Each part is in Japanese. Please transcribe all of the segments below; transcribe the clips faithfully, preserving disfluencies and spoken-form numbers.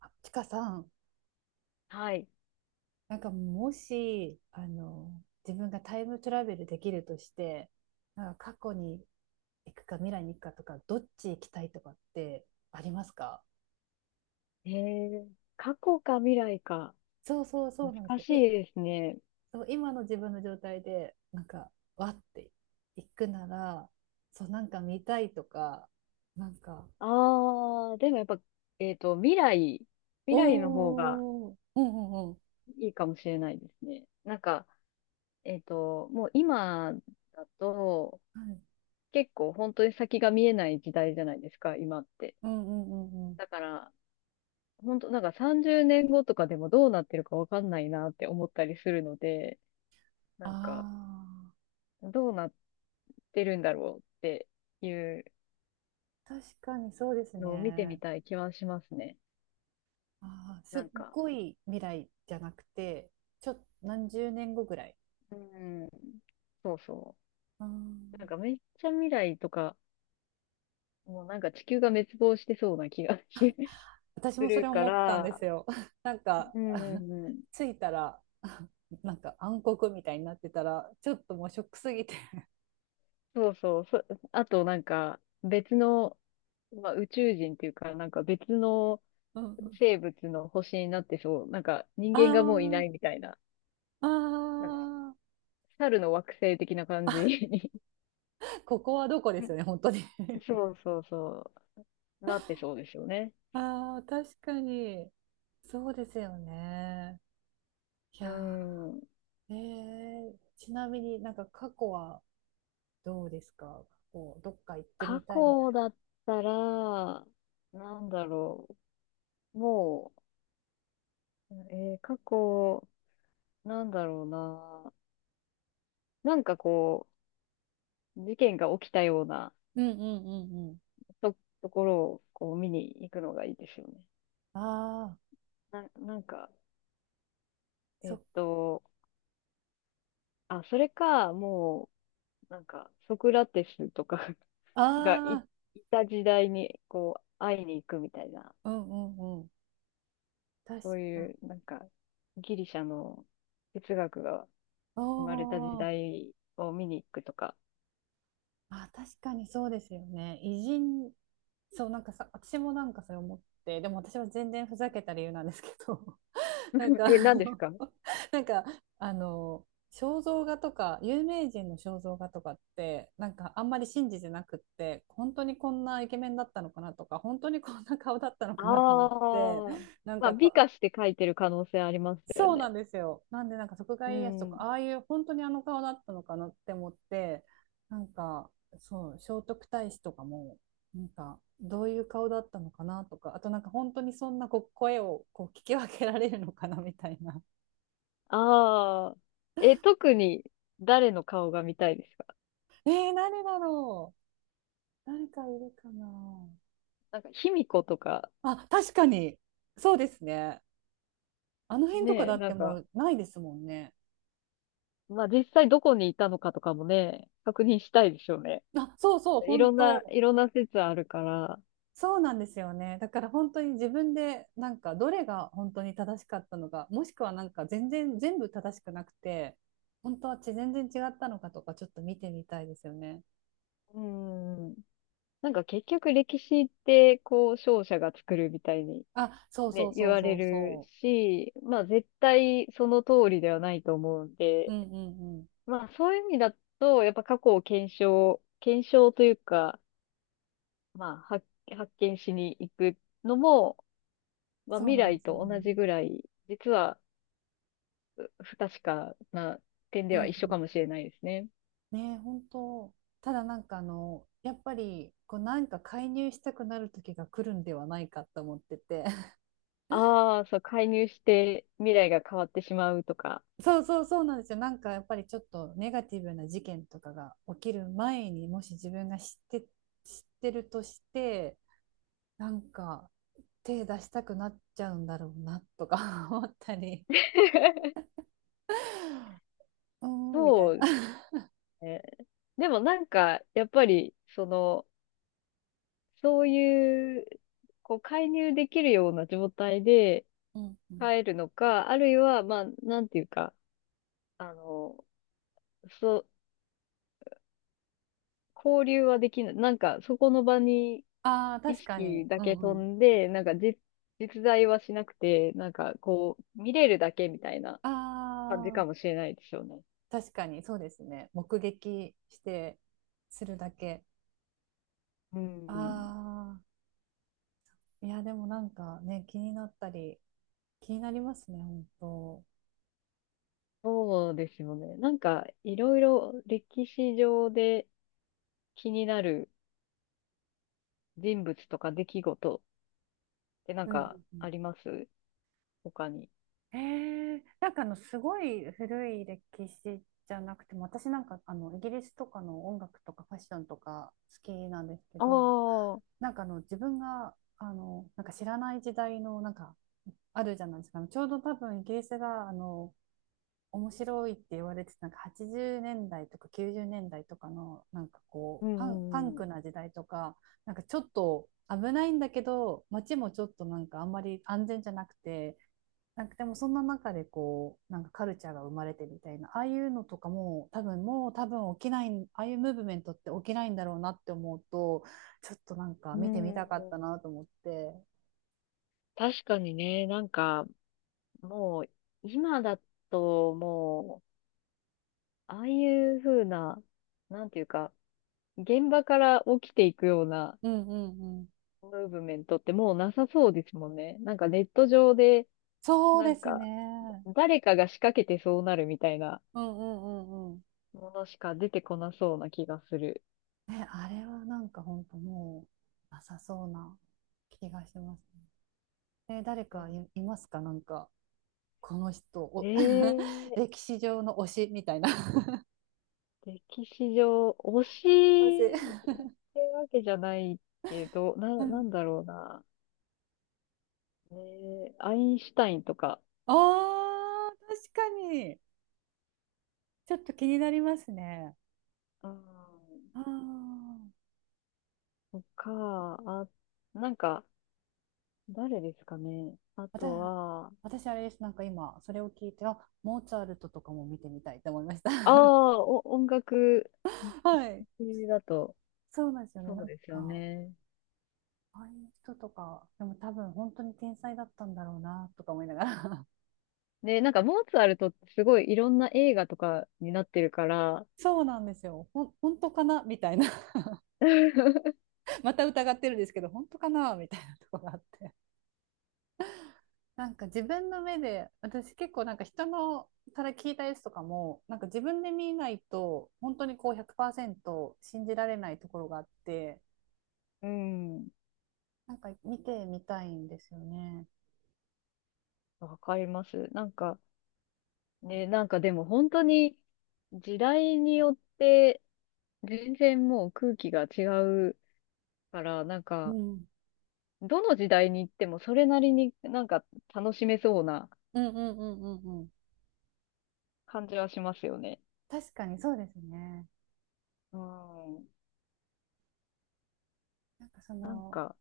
あちかさん、はい。なんかもし、あの、自分がタイムトラベルできるとして、なんか過去に行くか未来に行くかとか、どっち行きたいとかってありますか？えー、過去か未来か。そうそうそう、なんです難よ。しえ、いですね。そう、今の自分の状態で、なんか、わって行くなら、そう、なんか見たいとか、なんか、あー、でもやっぱ、えっと、未来、未来の方がおー、うんうんうん、いいかもしれないですね。なんか、えっと、もう今だと、はい、結構本当に先が見えない時代じゃないですか、今って。うんうんうんうん。だから、本当なんかさんじゅうねんごとかでもどうなってるかわかんないなって思ったりするので、なあんか、どうなってるんだろうっていうあ、確かにそうですのを見てみね。たい気はしますね。ああ、すなっんか、ごい未来じゃなくて、ちょっ、何十年後ぐらい。うん。そうそあうなんー、かめっちゃ未来とか、もうなんか地球が滅亡してそうな気が す私もそるれか思ったんでら、すよ。なんか、う。んう んうん。着いたら、なんか暗黒みたいになってたら、ちょっともうショックすぎて そうそう、そ、あとなんか別の、まあ、宇宙人っていうか、なんか別のうんうん 生物の星になってそう、なんか人 間がもういないあみたいな、あ、なんかああ、猿の惑星的な感じに ここはどこですよね、本当に そうそうそう、なってそうですよね。ああ、確かに。そうですよね。いうやん。ー、えー、ちなみになんか過去はどうですか？過去、どっか行って過みたいみた去い？だったら、なんだろう。もう、えー過去、なんだろうな。なんかこう、事件が起きたようなうんうんうんうん。と、ところをこう見に行くのがいいですよね。ああ、な、なんか、そえっっと、あ、それか、もう、なんか、ソクラテスとか があい、いた時代に、こう、会いに行くみたいな、あー、うんうんうん。確そういか。う、なんか、ギリシャの哲学が、お生まれた時お、代を見に行くとか。あ、確かにそうですよね。偉人、そう、なんかさ、私もなんかそれ思って、でも私は全然ふざけた理由なんですけど、なん か、え、あ何ですの、か。 なんか、あの、肖像画とか、有名人の肖像画とかって、なんかあんまり信じてなくって、本当にこんなイケメンだったのかなとか、本当にこんな顔だったのかなと思って、ああ、なんまあ、か美と、化して書いてる可能性ありますよそうなね。んですよ。なんで、なんか、徳う川家康とか、ん。ああいう本当にあの顔だったのかなって思って、なんか、そう、聖徳太子とかも、なんか、どういう顔だったのかなとか、あとなんか、本当にそんなこう声をこう聞き分けられるのかなみたいな。ああ、え、特に誰の顔が見たいですか。 えー、誰だろう？誰かいるかな？なんか、卑弥呼とか、あ、確かに、そうですね。あの辺とかねえ、だっなてんもか、うないですもんね。まあ、実際どこにいたのかとかもね、確認したいでしょうね。あ、そうそう、い本ろんな、当。いろんな説あるから、そうなんですよね。だから本当に自分でなんかどれが本当に正しかったのか、もしくはなんか全然全部正しくなくて、本当はち全然違ったのかとかちょっと見てみたいですよね。うん。なんか結局歴史って、こう、勝者が作るみたいにあ、そうね、そう言そうわれそうるそし、まあ絶対その通りではないと思うんう。うで、んうんうん。まあそういう意味だと、やっぱ過去を検証、検証というか、まあ発、発見しに行くのも、まあそう未なんで来すよと同じね。ぐらい、実は不確かな点うでんは一緒うかもしん。れないですね。ねえ、本当。ただなんかあの、やっぱりこうなんか介入したくなる時が来るんではないかと思ってて。ああ、そう、介入して未来が変わってしまうとか。そうそうそうなんですよ。なんかやっぱりちょっとネガティブな事件とかが起きる前にもし自分が知って、知ってるとして、なんか手出したくなっちゃうんだろうなとか 思ったり うーんみたいそな。うね。でもなんか、やっぱり、その、そういう、こう、介入できるような状態でうんうん、帰るのか、あるいは、まあ、なんていうか、あの、そう、交流はできない。なんか、そこの場にああ意確かに。識だうけ飛んうん、んで、なんか実、実在はしなくて、なんか、こう、見れるだけみたいな感じあかもあしれないですよね。確かにそうですね。目撃してするだけ。うん。ああ、いやでもなんかね気になったり気になりますね本当。そうですよね。なんか、いろいろ歴史上で気になる人物とか出来事ってなんうんうんかうん。あります他に。えー、なんかあのすごい古い歴史じゃなくても、私なんかあのイギリスとかの音楽とかファッションとか好きなんですけあど、あ、うなんかあの自分があのなんか知らない時代のなんかあるじゃないですか、あのちょうど多分イギリスがあの面白いって言われてたなんかはちじゅうねんだいとかきゅうじゅうねんだいとかのなんかこんううパン、パンんうクん。な時代とか、なんかちょっと危ないんだけど街もちょっとなんかあんまり安全じゃなくて。なんかでもそんな中でこうなんかカルチャーが生まれてみたいな、ああいうのとかも多分もう多分起きない、ああいうムーブメントって起きないんだろうなって思うと、ちょっとなんかう見てみたかったん。なと思って。確かにね、なんか、もう、今だと、もう、ああいう風な、なんていうか、現場から起きていくようなうんうんうん。ムーブメントってもうなさそうですもんね。なんかネット上で、そうなでんすか、ね、誰かが仕掛けてそうなるみたいなうんうんうんうん。ものしか出てこなそうな気がする。ね、あれはなんか本当もうなさそうな気がしますね。え、誰うかん。い、いますか、なんかこの人お ええ、歴史上の推しみたいな。歴史上、推マジ。しってわけじゃないけど、な、なんだろうな。ね、アインシュタインとか、ああ、確かに。ちょっと気になりますね。うん、ああ、とか、あ、なんか、誰ですかね。あ私、とは、私あれです。なんか今、それを聞いて、あ、モーツァルトとかも見てみたいと思いました。ああ、お、音楽 はい。系だと、そうなんですよね。そなうんですよか、ね。ああいう人とか、でも多分本当に天才だったんだろうな、とか思いながら。で、なんか、モーツァルトってすごいいろんな映画とかになってるから、そうなんですよ。ほん、本当かなみたいな。また疑ってるんですけど、本当かなみたいなとこがあって。なんか自分の目で、私結構なんか人のから聞いたやつとかも、なんか自分で見ないと、本当にこうひゃくパーセント信じられないところがあって、うん、なんか見てみたいんですよね。わかります。なんか、ね、なんかでも本当に時代によって全然もう空気が違うから、なんうかん。どの時代に行ってもそれなりになんか楽しめそうなうんうんうんうんうん。感じはしますよね。確かにそうですね。うん。なんかそなんの、か、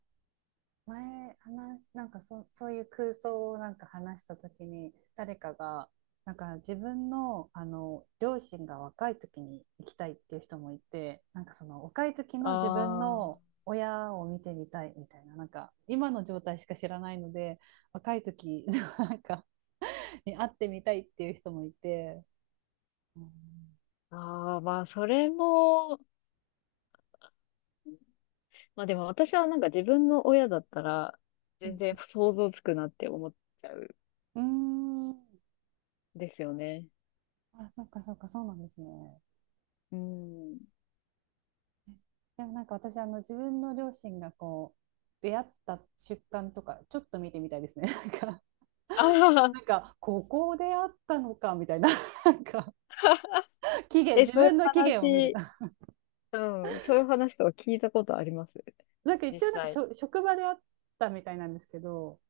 前話、なんかそ、そういう空想をなんか話したときに、誰かが、なんか自分の、あの、両親が若い時に行きたいっていう人もいて、なんかその若い時のあ自分の親を見てみたいみたいな、なんか今の状態しか知らないので、若い時なんかに会ってみたいっていう人もいて、うん、あ、ああ、まあそれも、まあでも私はなんか自分の親だったら全然う想像つくなって思っちゃうん、ん、んですよね。あ、そっかそっか、そうなんですね。うん。でもなんか私、あの、自分の両親がこう、出会った瞬間とか、ちょっと見てみたいですね。なんか、ああ、なんか、ここで会ったのか、みたいな。なんか、期限、え、自そういう分の期限を見る。話、 うん、そういう話とか聞いたことありますなんか実一応、なんかし際。ょ、職場で会ったみたいなんですけど、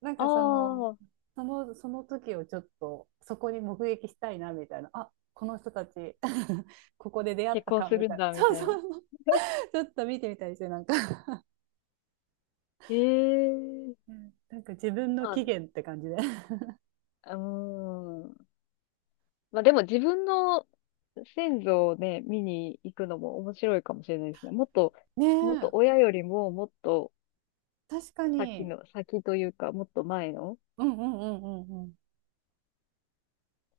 なんあかその、あ、その、その時をちょっと、そこに目撃したいな、みたいな。あ、この人たち ここで出会っ結た婚か、すみるたんいな。だ、みそうたいそな。うそう ちょっと見てみたいですね、なんか ええ。なんか自分のま期限って感じで。あ、うーん。まあでも自分の先祖をね、見に行くのも面白いかもしれないですね。もっと、ねもっとえ、親よりももっと確か先に。の、先というか、もっと前のうんうんうんうんうん。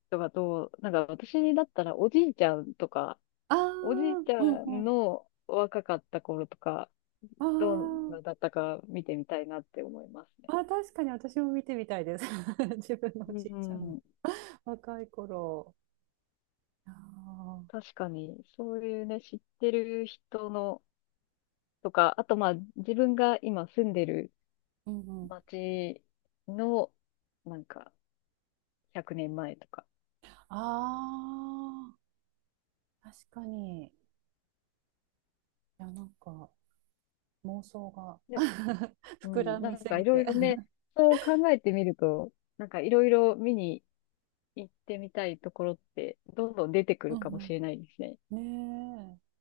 人がどう、なんか私だったらおじいちゃんとか、ああ、おじいちうんゃうんん。の若かった頃とか、どんあ、なだったか見てみたいなって思いますね。ああー、確かに私も見てみたいです。自分のおうじいちゃんのん、若い頃。ああ、確かに、そういうね、知ってる人のとか、あとまあ、自分が今住んでるうんうん。町の、なんか、ひゃくねんまえとか。ああ、確かに。いや、なんか妄想が で、う膨らん、なみんすかいぎろいて。ろね、そう考えてみると、なんかいろいろ見に行ってみたいところって、どんどん出てくうるかもしんれないですね。うん。ねえ。